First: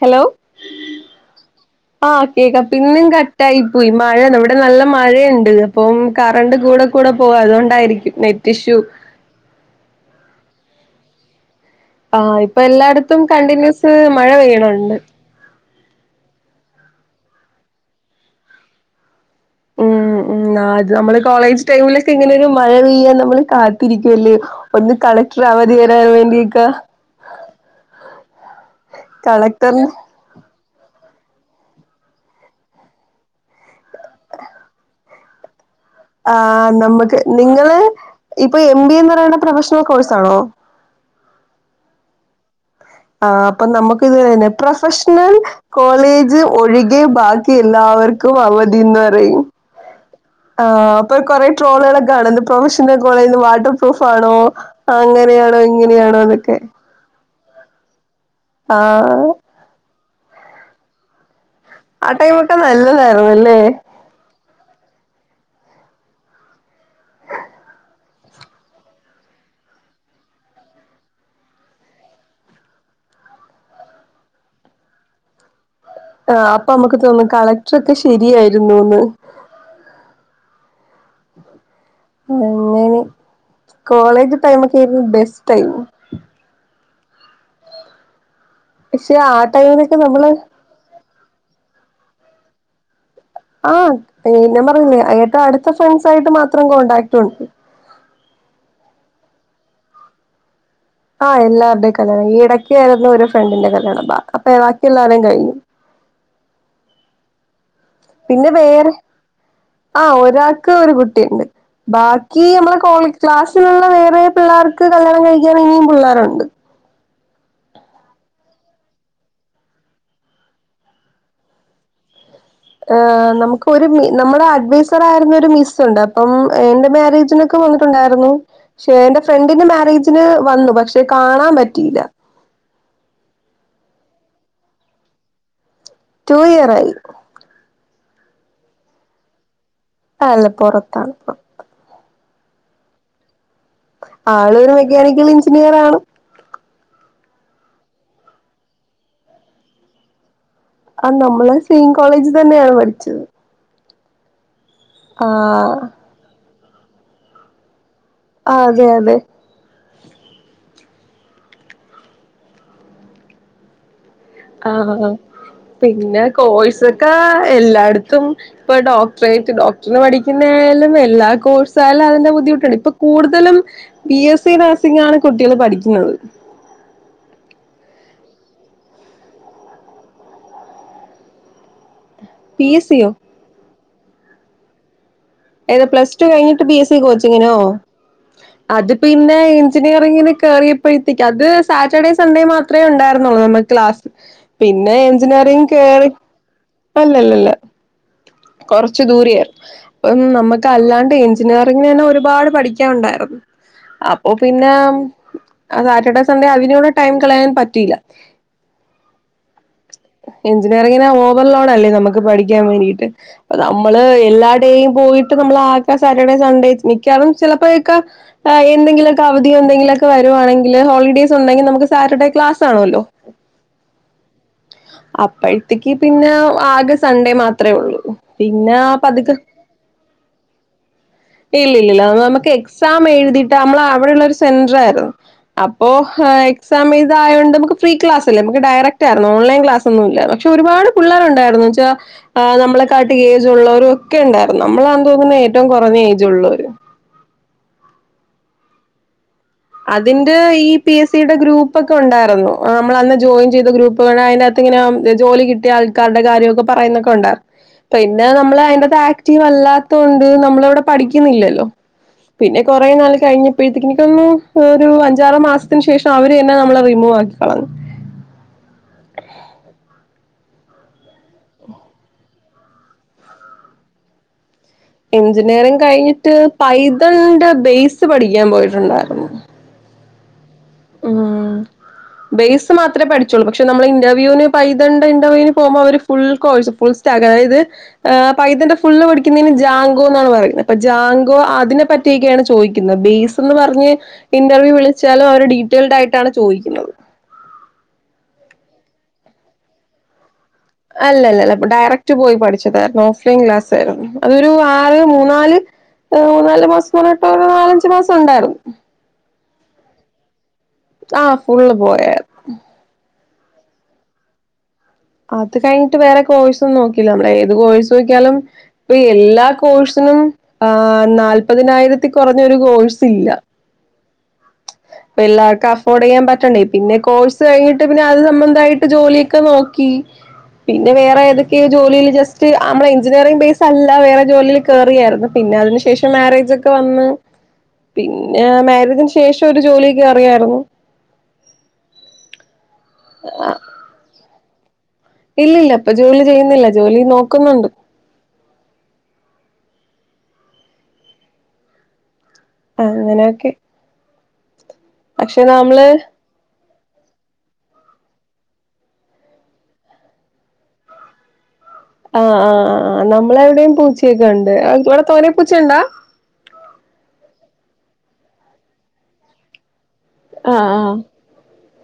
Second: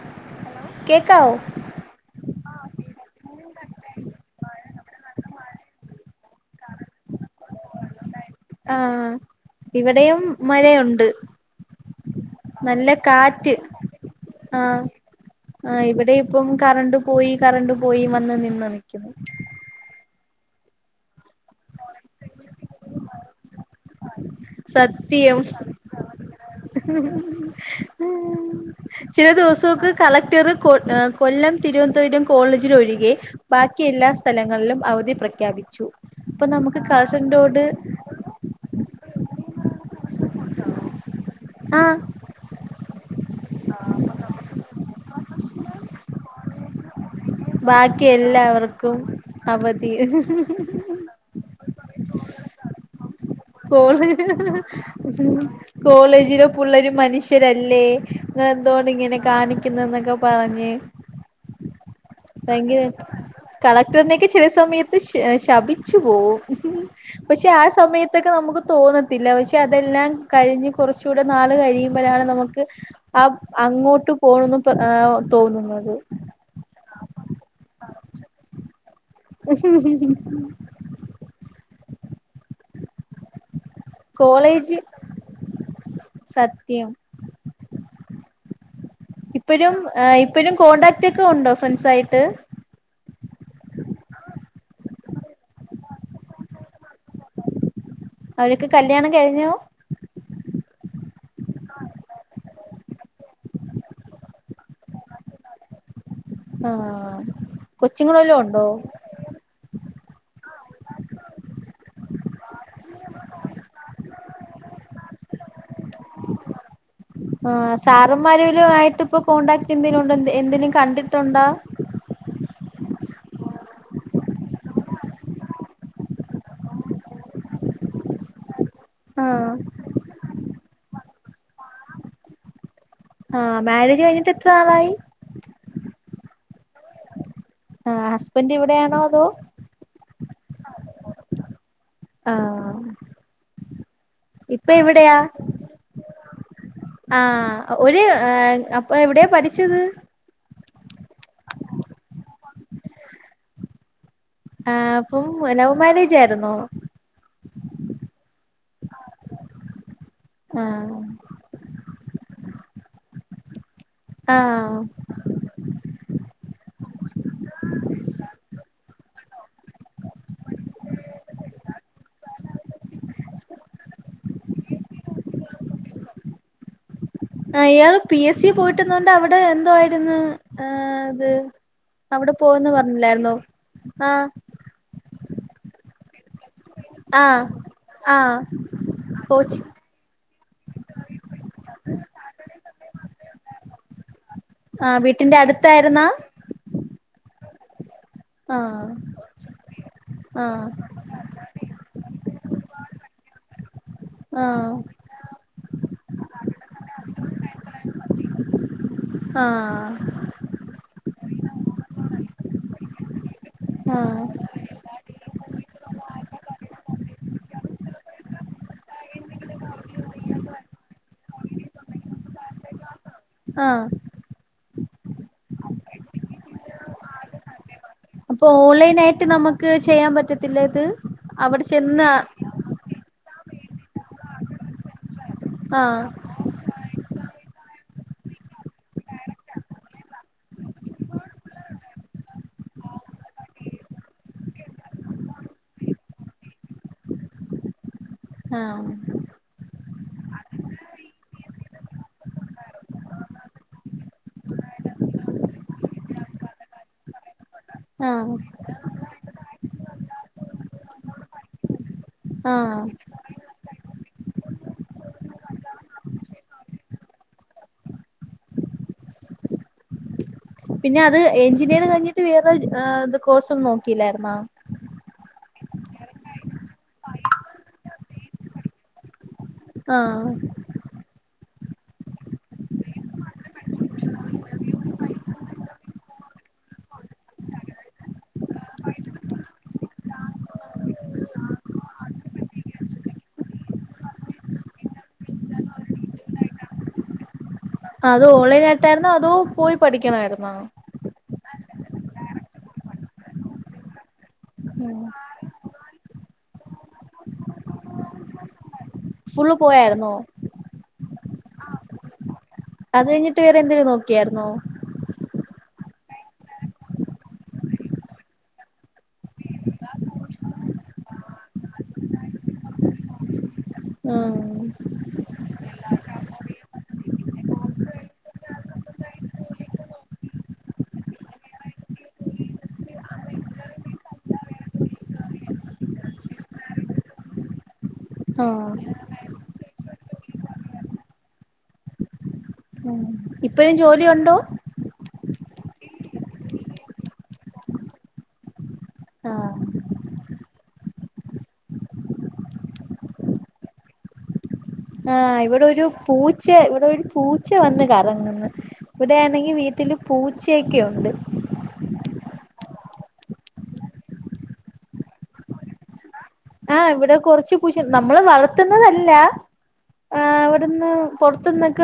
Hello? കേക്കാവോ? ആഹ് കേക്കാ പിന്നും കട്ടായി പോയി മഴ വിടെ നല്ല മഴണ്ട്. പ്പം കറണ്ട് കൂടെ കൂടെ പോക അതോണ്ടായിരിക്കും. ആഹ് ഇവിടെയും മഴയുണ്ട്. ആ ഇപ്പൊ നല്ല എല്ലായിടത്തും കാറ്റ് കണ്ടിന്യൂസ് മഴ പെയ്യ്ണ് ണ്ട്. ആ ഇവിടെപ്പം കറണ്ട് പോയി കറണ്ട് പോയി വന്ന് നിന്ന് നിക്കുന്നു. ഉം ഉം ആത് നമ്മള് കോളേജ് ടൈമിലൊക്കിങ്ങനൊരു മഴ പെയ്യാൻ. നമ്മള് കാത്തിരിക്കുവല്ലേ? ഒന്ന് കളക്ടർ അവധി തരാൻ വേണ്ടി ക. ചെല കളക്ടറിന് ദിവസോക്കെ കളക്ടർ കൊ കൊല്ലം, തിരുവന്തപുരം, കോളേജിനൊഴികെ. ബാക്കി എല്ലാ സ്ഥലങ്ങളിലും അവധി പ്രഖ്യാപിച്ചു. ആ അപ്പൊ നമുക്ക് നമ്മക്ക് കളക്ടറിന്റോട് നിങ്ങള് ഇപ്പൊ എം ബി എ ന്ന് പറയ്ണെ പ്രൊഫഷണൽ കോഴ്സാണോ? ആഹ് ആഹ് പ്പം നമ്മക്കിത് തന്നെ പ്രൊഫഷണൽ കോളേജ് ഒഴി കെ ബാക്കി ബാക്കി എല്ലാവർക്കും എല്ലാവർക്കും അവധിന്ന് പറയും അവധി ആഹ് പ്പൊ കൊറെ ട്രോളളൊകാണ് പ്രൊഫഷണൽ കോളേജ് വാട്ടർ കോള് പ്രൂഫാണോ അങ്ങനെയാണോ ഇങ്ങനെയാണോ ന്നൊക്കെ രു മനുഷ്യരല്ലേ ങ്ങളെന്തോണ്ട് ഇങ്ങനെ കാണിക്കുന്നെ ന്നൊക്കെ പറഞ്ഞ് ആ ടൈമൊക്കെ ഭയങ്കര നല്ലതായിരുന്നല്ലേ കളക്ടറിനൊക്കെ ചെല സമയത്ത് ശ ശപിച്ചു പോവും പക്ഷെ ആഹ് സമയത്തൊക്കെ നമുക്ക് തോന്നത്തില്ല പക്ഷെ അതെല്ലാം കഴിഞ്ഞ് കൊർചു ടെ നാള് കഴിയുമ്പഴാണ് നമുക്ക് ആഹ് അങ്ങോട്ട് പോണം ന്ന് പെ ഏഹ് തോന്നുന്നത് ആഹ് അപ്പ മ്മക്ക് തോന്നും കളക്ടറൊക്കെ ശെരിയായിരുന്നുന്ന് അങ്ങനെ കോളേജ് ടൈമൊക്കെയിരുന്നു ബെസ്റ്റ് ടൈം സത്യം പക്ഷെ ആ ഇപ്പഴും ടൈമിലൊക്കെ എഹ് നമ്മള് ഇപ്പഴും കോൺടാക്ട് ഒക്കെ ഉണ്ടോ ഫ്രണ്ട്സ് ആയിട്ട് ആഹ് പിന്നെ പറഞ്ഞില്ലേ അടുത്ത ഫ്രണ്ട്സ് ആയിട്ട് മാത്രം കോൺടാക്ട് ഉണ്ട് അവരൊക്കെ കല്യാണം കഴിഞ്ഞു ആഹ് എല്ലരുടെയും കല്യാണം ഈ ഇടയ്ക്കയിരുന്ന ഒരു ഫ്രണ്ടിന്റെ കല്യാണ് അപ്പ ബാക്കിയുള്ളാളേം കഴിഞ്ഞു ആഹ് കൊച്ചുങ്ങളെല്ലോ പിന്നെ ഉണ്ടോ വേറെ ആഹ് ഒരാൾക്ക് ഒരു കുട്ടിണ്ട് ബാക്കി നമ്മളെ കോ ക്ലാസ്സിലുള്ള വേറെ പിള്ളേർക്ക് കല്യാണം കഴിക്കാൻ ഇനിയും പിള്ളേരുണ്ട് ആഹ് സാറന്മാരലും ആയിട്ട് ഇപ്പൊ കോൺണ്ടാക്ട് എന്തേലുംണ്ടോ എന്തേലും കണ്ടിട്ടുണ്ടോ ഏഹ് നമുക്ക് ഒരു മി നമ്മുടെ അഡ്വൈസർ ആയിരുന്ന ഒരു മിസുണ്ട് അപ്പം എന്റെ മാരേജിനെ ക്കെ വന്നിട്ടുണ്ടായിർന്നു പക്ഷെ എന്റെ ആഹ് ഫ്രണ്ടിന്റെ മാരേജിന് വന്നു പക്ഷെ കാണാൻ പറ്റിയില്ല ആഹ് മാരേജ് കഴിഞ്ഞിട്ട് എത്ര നാളായി റ്റൂ ഇയർ ആയി ആഹ് ഹസ്ബന്റ് ഇവിടെയാണോ അതോ ആല്ലെ പൊറത്താണ്പ്പം ആഹ് ആള് ഒരു ഇപ്പൊ എവിടെയാ മെക്കാനിക്കൽ എഞ്ചിനീയർ ആണ് ആഹ് ഒരു അപ്പൊ എവിടെയാ പഠിച്ചത് ആഹ് നമ്മള് സെയിം കോളേജ് തന്നെയാണ് പഠിച്ചത് ആഹ് അപ്പം ലൗ ആഹ് മാരേജ് ആയിരുന്നോ ആഹ് അതെ അതെ ആഹ് ആഹ് ആഹ് ആഹ് പിന്നെ കോഴ് സൊക്കെ എല്ലായിടത്തും ഇപ്പൊ ഡോക് ട്ട്രെറ്റ് ഡോക്ടറിന് പഠിക്കുന്നേലും എല്ലാ കോഴ്സാലും അതിന്റെ ബുദ്ധിമുട്ടുണ്ട് ഇപ്പൊ കൂടുതലും ബി എസ് സി നഴ്സിംങ്ങാണ് കുട്ടികള് പഠിക്കുന്നത് ആഹ് ഇയാള് പി എസ് സി പോയിട്ട്ന്നോണ്ട് അവിടെ എന്തോ ആയിരുന്നു ആഹ് ത് അവിടെ ബി പോവുംന്ന് എസ് സിയോ പറഞ്ഞില്ലായിരുന്നോ ആഹ് ഏത് പ്ലസ് ടു കഴിഞ്ഞിട്ട് ബി എസ് സി ആഹ് കോച്ചിങ്ങിനോ ആഹ് അത് പിന്നെ കോച്ചി ഇഞ്ച നിയറിങ്ങിന് കയറിയപ്പോഴത്തേക്കും അത് സാറ്റർഡേ സൺഡേ മാത്രേ ഉണ്ടായിർന്നുള്ളൂ നമ്മുക്ക് ക്ലാസ് ആ പിന്നെ വീട്ടിന്റെ എഞ്ചിനീയറിങ് അടുത്തായിരുന്നാ കേറി അല്ലല്ലല്ല ആഹ് കുറച്ചു ദൂരെയായിർന്നു അപ്പം നമുക്ക് ആഹ് അല്ലാണ്ട് എഞ്ചിനീയറിങ്ങന് തന്നെ ഒരുപാട് പഠിക്കാൻണ്ടായിരുന്നു അപ്പൊ പിന്നെ ആഹ് ആഹ് സാറ്റർഡേ സൺഡേ അവിനൂടെ ടൈം കളയാൻ പറ്റിയില്ല ആഹ് എഞ്ചിനീയറിങ്ങിന് ഓവർ ലോഡ് അല്ലേ നമുക്ക് പഠിക്കാൻ വേണ്ടിട്ട് അ നമ്മള് ആഹ് എല്ലാ ടൈ പോയിട്ട് നമ്മൾ ആക്ക സാറ്റർഡേ സൺഡേ നിക്കാവും ചിലപ്പോക്കെ എന്തെങ്കിലൊക്കെ അവധിയോ എന്തെങ്കിലൊക്കെ വരുവാണെങ്കില് ഹോളിഡേസ് ഉണ്ടെങ്കിൽ നമുക്ക് സാറ്റർഡേ ക്ലാസ് കാണുവല്ലോ ആഹ് അപ്പോഴത്തേക്ക് പിന്നെ ആകെ സൺഡേ മാത്ര ഉള്ളൂ അപ്പൊ പിന്നെ ഓൺലൈൻ ആയിട്ട് പതുക്കെ നമുക്ക് ചെയ്യാൻ പറ്റത്തില്ല ഇത് അവിടെ ചെന്ന് ക്സാം എഴുതിട്ട് നമ്മൾ അവിടെള്ള ഒരു സെന്റർ ആയിരുന്നു അപ്പോ ആഹ് ക്ക് സാമീസായതോണ്ട് നമുക്ക് ഫീക്ലാസ്ല്ല നമക്ക് ഡയറക്റ്റ് ആയി ഓൺലൈൻ ക്ലാസന്നുല്ല പക്ഷെ ഒരുപാട് പുള്ളേരുണ്ടായിരുന്നു വെച്ചാ നമ്മള കാട്ടി ഏജ് ഉള്ളവരും ഒക്കെ ണ്ടായിരുന്നു നമ്മളാെന്ന് തോന്നുന്നത് ഏറ്റവും കുറഞ്ഞ ഏജ് ഉള്ളവര് ആഹ് അതിന്റെ ഈ പി എസ് സിയുടെ ഗ്രൂപ്പ ഒക്കെ ഉണ്ടായിരുന്നു നമ്മൾ അന്ന് ജോയിൻ ചെയ്ത ഗ്രൂപ്പ് അയിന്റെ ക ത്തിങ്ങനെ ജോലി കിട്ടിയ ആൾക്കാരുടെ കാര്യക്കെ പറയുന്നൊക്കെണ്ടാർന്നു പിന്നെ ആഹ് നമ്മള് അയിന്റെത് ആക്റ്റീവ് അല്ലാത്തോണ്ട് നമ്മള ഇവിടെ പഠിക്കുന്നില്ലല്ലോ പിന്നെ ആഹ് കുറേ നാൾ കഴിഞ്ഞപ്പോഴേ എനിക്കൊന്നു ഒരു അഞ്ചാറ് മാസത്തിന് ശേഷം അവര് തന്നെ നമ്മള് റിമൂവ് ആക്കി കളഞ്ഞു പിന്നെ അത് എഞ്ചിനീയർ കഴിഞ്ഞിട്ട് വേറൊരു കോഴ്സ് ഒന്നും നോക്കിയില്ലായിരുന്നോ എഞ്ചിനീയറിംങ്ങ് കഴിഞ്ഞിട്ട് പൈതലിന്റെ ബേസ് പഠിക്കാൻ പോയിട്ടുണ്ടായിരുന്നു ആഹ് ഉം ബേസ് മാത്രേ പഠിച്ചോള്ളൂ പക്ഷെ നമ്മൾ ഇന്റർവ്യൂന് പൈതണ്ട ഇന്റർവ്യൂവിന് പോകുമ്പോ അവര് ഫുൾ കോഴ്സ് ഫുൾ സ്റ്റാഗ് അതായത് പൈതന്റെ ഫുള് പടിക്കുന്നതിന് ജാങ്കോ എന്നാണ് പറയുന്നത്ജാങ്കോ അതിനെ പറ്റി ചോദിക്കുന്നത് ബേസ് എന്ന് പറഞ്ഞ് ഇന്റർവ്യൂ വിളിച്ചാലും അവര് ഡീറ്റെയിൽഡ് ആയിട്ടാണ് ചോയിക്കുന്നത് അതോ ഓൺലൈൻ ആയിട്ടായിരുന്നോ അതോ പോയി പഠിക്കണായിരുന്നോ അല്ലല്ല ഇപ്പ ഡയറക്ട് പോയി പഠിച്ചതായിരുന്നു ഓഫ്‌ലൈൻ ക്ലാസ് ആയിരുന്നു ക്ലാസയിരുന്നു അതൊരു ആറ് മൂന്നാല് ഏ മൂനാല് മാസം പറഞ്ഞിട്ടോ നാലഞ്ചു മാസം ഉണ്ടായിരുന്നു ഫുള്ള് പോയാന്നോ ആഹ് ഫുൾ പോയരുന്നു അത് കഴിഞ്ഞിട്ട് വറെന്തേില നോക്കിയാരുന്നോ അത് കഴിഞ്ഞിട്ട് വേറെ കോഴ്സ ഒന്നും നോക്കില്ല നമ്മൾ ഏത് കോഴ്സ് നോക്കിയാലും ഇപ്പൊ എല്ലാ കോഴ്സിനും ആ നാല്പതിനായിരത്തി കുറഞ്ഞൊരു കോഴ്സ് ഇല്ല ആഹ് ഇപ്പൊ എല്ലാർക്കും അഫോർഡ്യ്യാൻ പറ്റണ്ടേ പിന്നെ കോഴ്സ് കഴിഞ്ഞിട്ട് പിന്നെ അത് സംബന്ധമായിട്ട് ജോലിയൊക്കെ നോക്കി പിന്നെ വേറെ ഏതൊക്കെയ ജോലിയില് ജസ്റ്റ് നമ്മള എഞ്ചിനീയറിംഗ ബേസ് അല്ല വേറെ ജോലിൽ കേയറിയായിരുന്നു പിന്നെ അതിന് ശേഷം മാരേജ് ഒക്കെ വന്ന് പിന്നെ ആഹ് മാരേജന് ശേഷം ഒരു ജോലിക്ക് അറിയായിരുന്നു ഇപ്പഴും ജോലി ഒണ്ടോ ഇല്ലല്ല ഇപ്പൊ ജോലി ചെയ്യുന്നില്ല ജോലി നോക്കുന്നുണ്ട് ആഹ് ആ അങ്ങനെയൊക്കെ ആ പക്ഷെ ഇവിടെ ഒരു നമ്മള് പൂ ചെ ഇവിടെ ഒരു പൂച്ച വന്ന് കറങ്ങുന്നു ഇവിടെയാണെങ്കി വീട്ടില് പൂച്ചയൊക്കെ ഉണ്ട് ആഹ് ആ ഹ് നമ്മള എവിടെയും പൂച്ചയൊക്കെ ഉണ്ട് ഇവിടെ തോന്നെ പൂച്ചയുണ്ടാ ആഹ് ഇവിടെ കുറച്ച് പൂച്ച നമ്മള് വളർത്തുന്നതല്ല ആ ആഹ് അവിടുന്ന് പുറത്ത് നിന്നൊക്ക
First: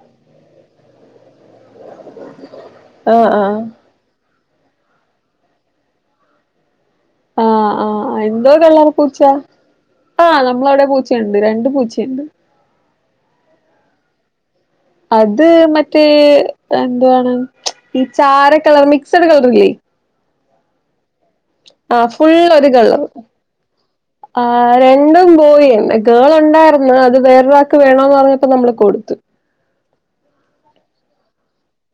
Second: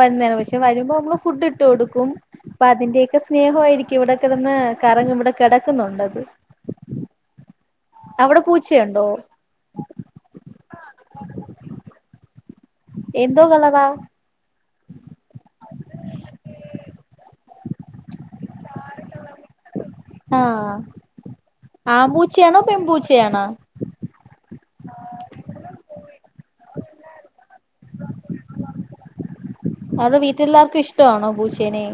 വരുന്നയാണ് പക്ഷെ വരുമ്പോൾ നമ്മള് ഫുഡ് ഇട്ട് കൊടുക്കും അപ്പൊ അതിന്റെയൊക്കെ ആഹ് ആഹ് സ്നേഹയിരിക്കും ഇവിടെ കിടന്ന് കറങ് ഇവിടെ കിടക്കുന്നുണ്ട് അത് ആഹ് ആഹ് ആ എന്തോ കളർ പൂച്ചയുണ്ടോ പൂച്ച ആഹനമ്മള അവിടെ പൂച്ചയുണ്ട് രണ്ട് പൂച്ചയുണ്ട് എന്തോ കളറാ അത് മറ്റേ എന്താ ണ് ഈ ചാര കളർ മിക്സഡ് കളർല്ലേ ആഹ് ആഹ് ഫുൾ ആമ്പൂപൂച്ചയാണോ പെൺ പു ച്ചയാണോ ആ രണ്ടുംബോയ് തന്നെ ഗേൾ ഉണ്ടായിരുന്നു അത് വേറൊരാൾക്ക് വേണന്ന് പറഞ്ഞപ്പോ നമ്മള് കൊടുത്തു അത് വീട്ടിലെല്ലാർക്കും ഇഷ്ടണോ പൂച്ചേനെ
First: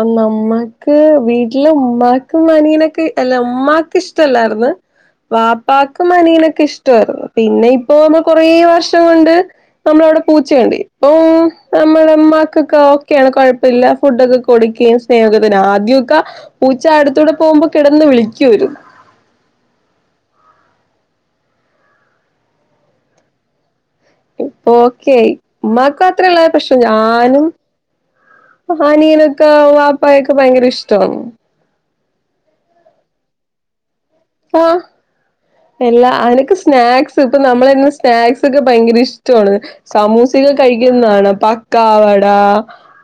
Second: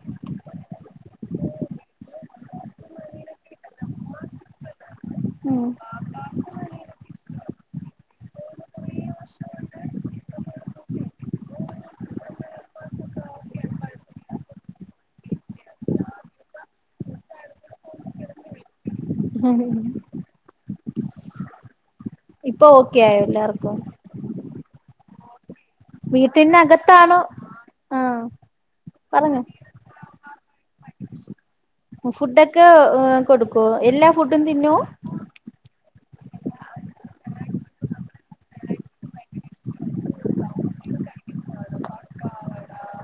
അന്ന് അമ്മക്ക് വീട്ടിൽ ഉമ്മാക്ക്അനിയൻനൊക്കെ അല്ല ഉമ്മാക്ക് ഇഷ്ടമല്ലായിരുന്ന് വാ ഉം പ്പകും അനീയനൊക്കെ ഇഷ്ടമായിരുന്നു പിന്നെ ഇപ്പോ നമ്മ കൊറേ വർഷം കൊണ്ട് നമ്മളവിടെ പൂച്ചണ്ട് പ്പ നമ്മുടെ മ്മക്കൊക്കെ ഓക്കെയാണ് കുഴപ്പല്ല ഫുഡൊക്കെ കൊടുക്കുകയും സ്നേഹത്തിന് ആദ്യക്കെ പൂച്ച അടുത്തൂടെ പോകുമ്പോ കിടന്ന് വിളിക്ക രുന്നു [inaudible] ഇപ്പൊ ഓക്കെ ആയോ എല്ലാർക്കും ഇപ്പ ഓക്കെയായി ഉമ്മാക് മാത്രെല്ല് പക്ഷെ വീട്ടിനകത്താണോ ഞാനും ആഹ് പറഞ്ഞോ അനിയനൊക്കെ വാ പയൊക്കെ ഭയങ്കര ഇഷ്ടാവും ഫുഡൊക്കെ കൊടുക്കോ എല്ലാ ഫുഡും തിന്നോ ആഹ് എല്ലാ അനക്ക് സ്നാക്സ് ഇപ്പൊ നമ്മള ന്ന് സ്നാക്സ് ഒക്കെ ഭയങ്കര ഇഷ്ടമാണ് സാമൂസക്കോ കഴിക്കുന്ന കാണാം പക്കാവട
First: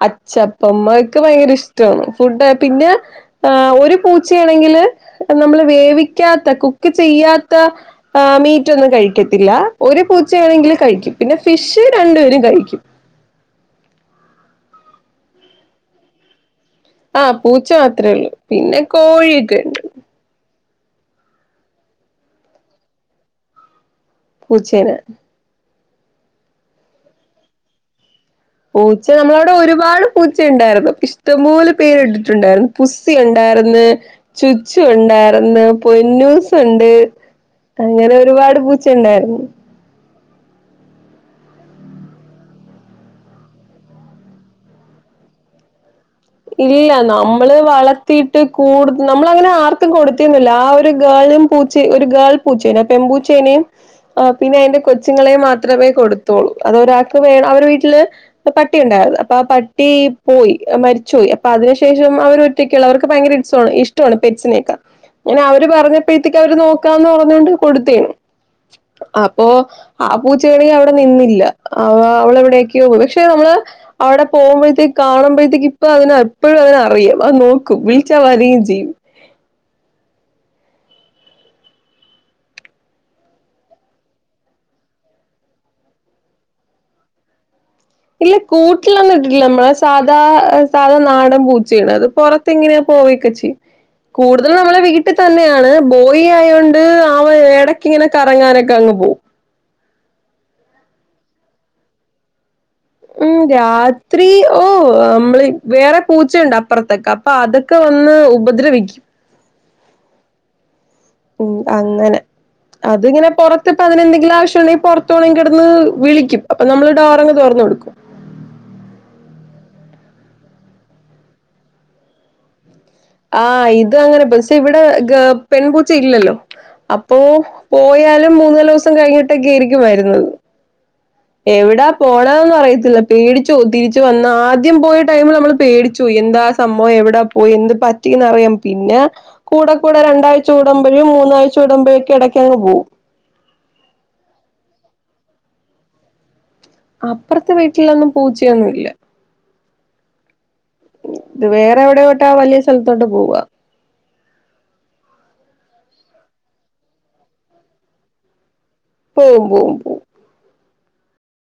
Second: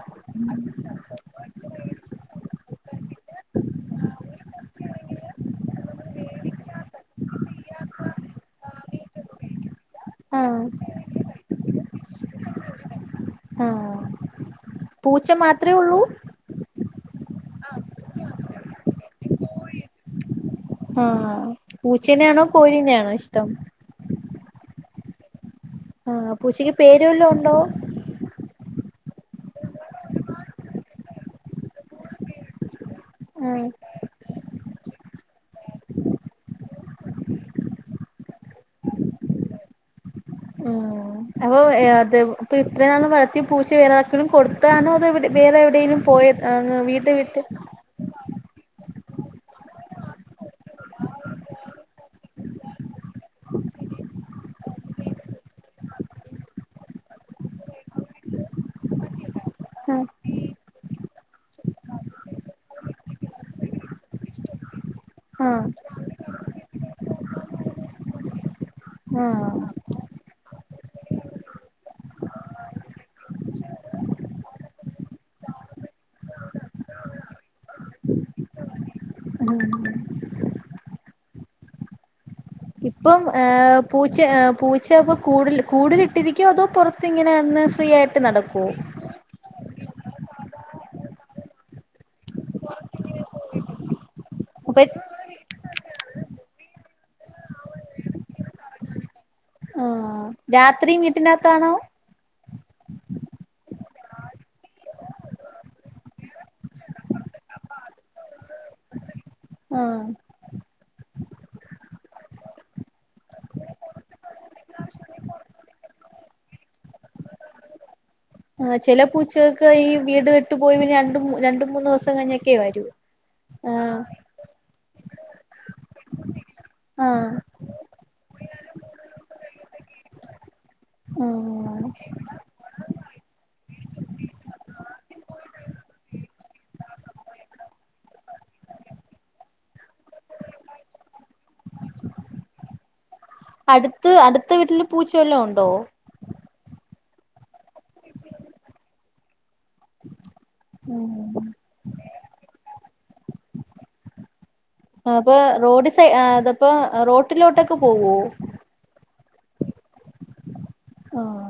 അച്ചപ്പം അതൊക്കെ ഭയങ്കര ഇഷ്ടമാണ് ഫുഡ് പിന്നെ ആ ഒരു പൂച്ചയാണെങ്കില് നമ്മള് വേവിക്കാത്ത കുക്ക് ചെയ്യാത്ത ആ മീറ്റൊന്നും കഴിക്കത്തില്ല ഒരു ആഹ് പൂച്ചയാണെങ്കിൽ കഴിക്കും പിന്നെ ഫിഷ് രണ്ടുപേരും കഴിക്കും ആഹ് പൂച്ച മാത്രമേ ഉള്ളൂ ആഹ് പൂച്ച മാത്രേ ഉള്ളൂ പിന്നെ കോഴിയോക്കെ ഉണ്ട് ആഹ് പൂച്ചേനെയാണോ കോഴിനെയാണോ ഇഷ്ടം പൂച്ചേനെ ആഹ് പൂച്ചക്ക് പേരു വല്ലോം ഉണ്ടോ? പൂച്ച നമ്മളവിടെ ഒരുപാട് പൂച്ച ഉണ്ടായിരുന്നു ഇഷ്ടംപോലെ പേര്ട്ടിട്ടുണ്ടായിരുന്നു പുസ്സി ആഹ് ഉണ്ടായിരുന്ന് ചുച്ചു ഉണ്ടായിരുന്ന് പൊന്നൂസ്ണ്ട് അങ്ങനെ ഒരുപാട് പൂച്ച ഉണ്ടായിരുന്നു ആഹ് അപ്പ അത് ഇപ്പൊ ഇത്രയും നാള് വളർത്തിയ പൂച്ച വേറെ ആർക്കങ്കിലും കൊടുത്തതാണോ അതെവിടെ വേറെ എവിടെയേലും ഇല്ല നമ്മള് വളർ ത്തിട്ട് കൂടു നമ്മളങ്ങനെ ആർക്കും കൊടുത്തിരുന്നില്ല ആ ഒരു ഗേളും പൂച്ചി ഒരു ഗേൾ മ്പൂച്ചേന പെംമ്പൂച്ചേന് ആ പിന്നെ അതിന്റെ കൊച്ചുങ്ങളെ മാത്രമേ കൊടുത്തോുള്ളൂ അത് ഒരാൾക്ക് അവര് വീട്ടില് പട്ടി ഉണ്ടായിരുന്നു അപ്പൊ ആ പട്ടി ആഹ് പോയി മ- മരിചോയ് അപ്പൊ അതിനുശേഷം അവർ ഒറ്റയ്ക്കെയുള്ളൂ അവർക്ക് ഭയങ്കര ഇസ്മാണ് ഇഷ്ടമാണ് പെറ്റ്സിനെയൊക്കെ ഞാൻ അവര് ആഹ് പറഞ്ഞപ്പോഴത്തേക്ക് അവര് നോക്കാന്ന് പറഞ്ഞൊണ്ട് കൊടുത്തേണ് അപ്പൊ ആഹ് ആ പൂചെണെങ്കി അവിടെ നിന്നില്ല അവ അവളെവിടെക്കോ പോയി പക്ഷെ നമ്മള് അവിടെ പോകുമ്പോഴത്തേക്ക് കാണുമ്പോഴത്തേക്ക് അപ്പൊ അതിനെപ്പോഴും അതിന് അറിയാം അത് നോക്കും വിളിച്ചാൽ വരികയും ചെയ്യും [inaudible] ഇപ്പം പൂച്ച പൂച്ച അപ്പ കൂട്ടിൽ കൂടുലിട്ടിരിക്കോ അതോ പുറത്ത് ഇങ്ങനെ നടന്ന് ഇല്ല കൂട്ടിലൊന്ന് ഇട്ടിട്ടില്ല നമ്മള സാധാ സാധാ നാടൻ പൂച്ചയാണ് അത് പുറത്ത് ഇങ്ങനെ പോകുകക്കൊ ചെയ്യും കൂടുതൽ നമ്മളേ അപ്പൊ വീട്ടി- തന്നെയാണ് ബോയി ആയൊണ്ട് അവൻ എടക്ങ്ങനെ കറങ്ങാനൊക്കെ അങ്ങ് പോവും ആഹ രാത്രിയും വീട്ടിനകത്താണോ ഉം രാത്രി ഓ നമ്മള് വേറെ പൂച്ചണ്ട് അപ്പുറത്തൊക്കെ അപ്പൊ അതൊക്കെ വന്ന് ഉപദ്രവിക്കും ആഹ ഉം അങ്ങനെ അതിങ്ങനെ പുറത്ത് ഇപ്പോൾ അതിനെന്തെങ്കിലും ആശ്യമുണ്ടെങ്കിൽ പുറത്തുണെങ്ക കിടന്ന് വിളിക്കും അപ്പ നമ്മൾ ഡോറങ് തോറന്ന് കൊടുക്കും ആഹ ചില പൂച്ചകൾക്ക് ഈ വീട് വിട്ടു പോയി പിന്നെ രണ്ട് രണ്ട് മൂന്ന് ദിവസം കഴിഞ്ഞൊക്കേ വരൂ ആഹ് ഇത് അങ്ങനെ പക്ഷെ ഇവിടെ ഗ പെൺ പൂച്ച ഇല്ലല്ലോ അപ്പൊ ആഹ് പോയാലും മൂന്നാല് ദിവസം കഴിഞ്ഞിട്ടൊക്കെ ആയിരിക്കും വരുന്നത് എവിടാ ആഹ് പോണതന്ന് അറിയത്തില്ല പേടിച്ചുപോവും തിരിച്ചു വന്ന ആദ്യം പോയ ടൈമിൽ നമ്മൾ പേടിച്ചോയി എന്താ സംഭവം എവിടാ പോയി എന്ത് പറ്റിന്ന് അറിയാൻ പിന്നെ കൂടെ കൂടെ രണ്ടാഴ്ച കൂടുമ്പോഴും മൂന്നാഴ്ച കൂടുമ്പഴും ഒക്ക ഇടക്കക്ക്ങ് പോകും അടുത്ത് അടുത്ത വീട്ടില് പൂച്ച വല്ലാം ഉണ്ടോ അപ്പുറത്തെ വീട്ടിലൊന്നും പൂച്ചയൊന്നും ഇല്ല ഉം ഇത് വേറെ എവിടെയോട്ട് ആ വലിയ സ്ഥലത്തോട്ട് പോവുക അപ്പൊ റോഡ് സൈ അതപ്പോ റോട്ടിലോട്ടൊക്കെ പോവോ പോവും പോവും ആഹ്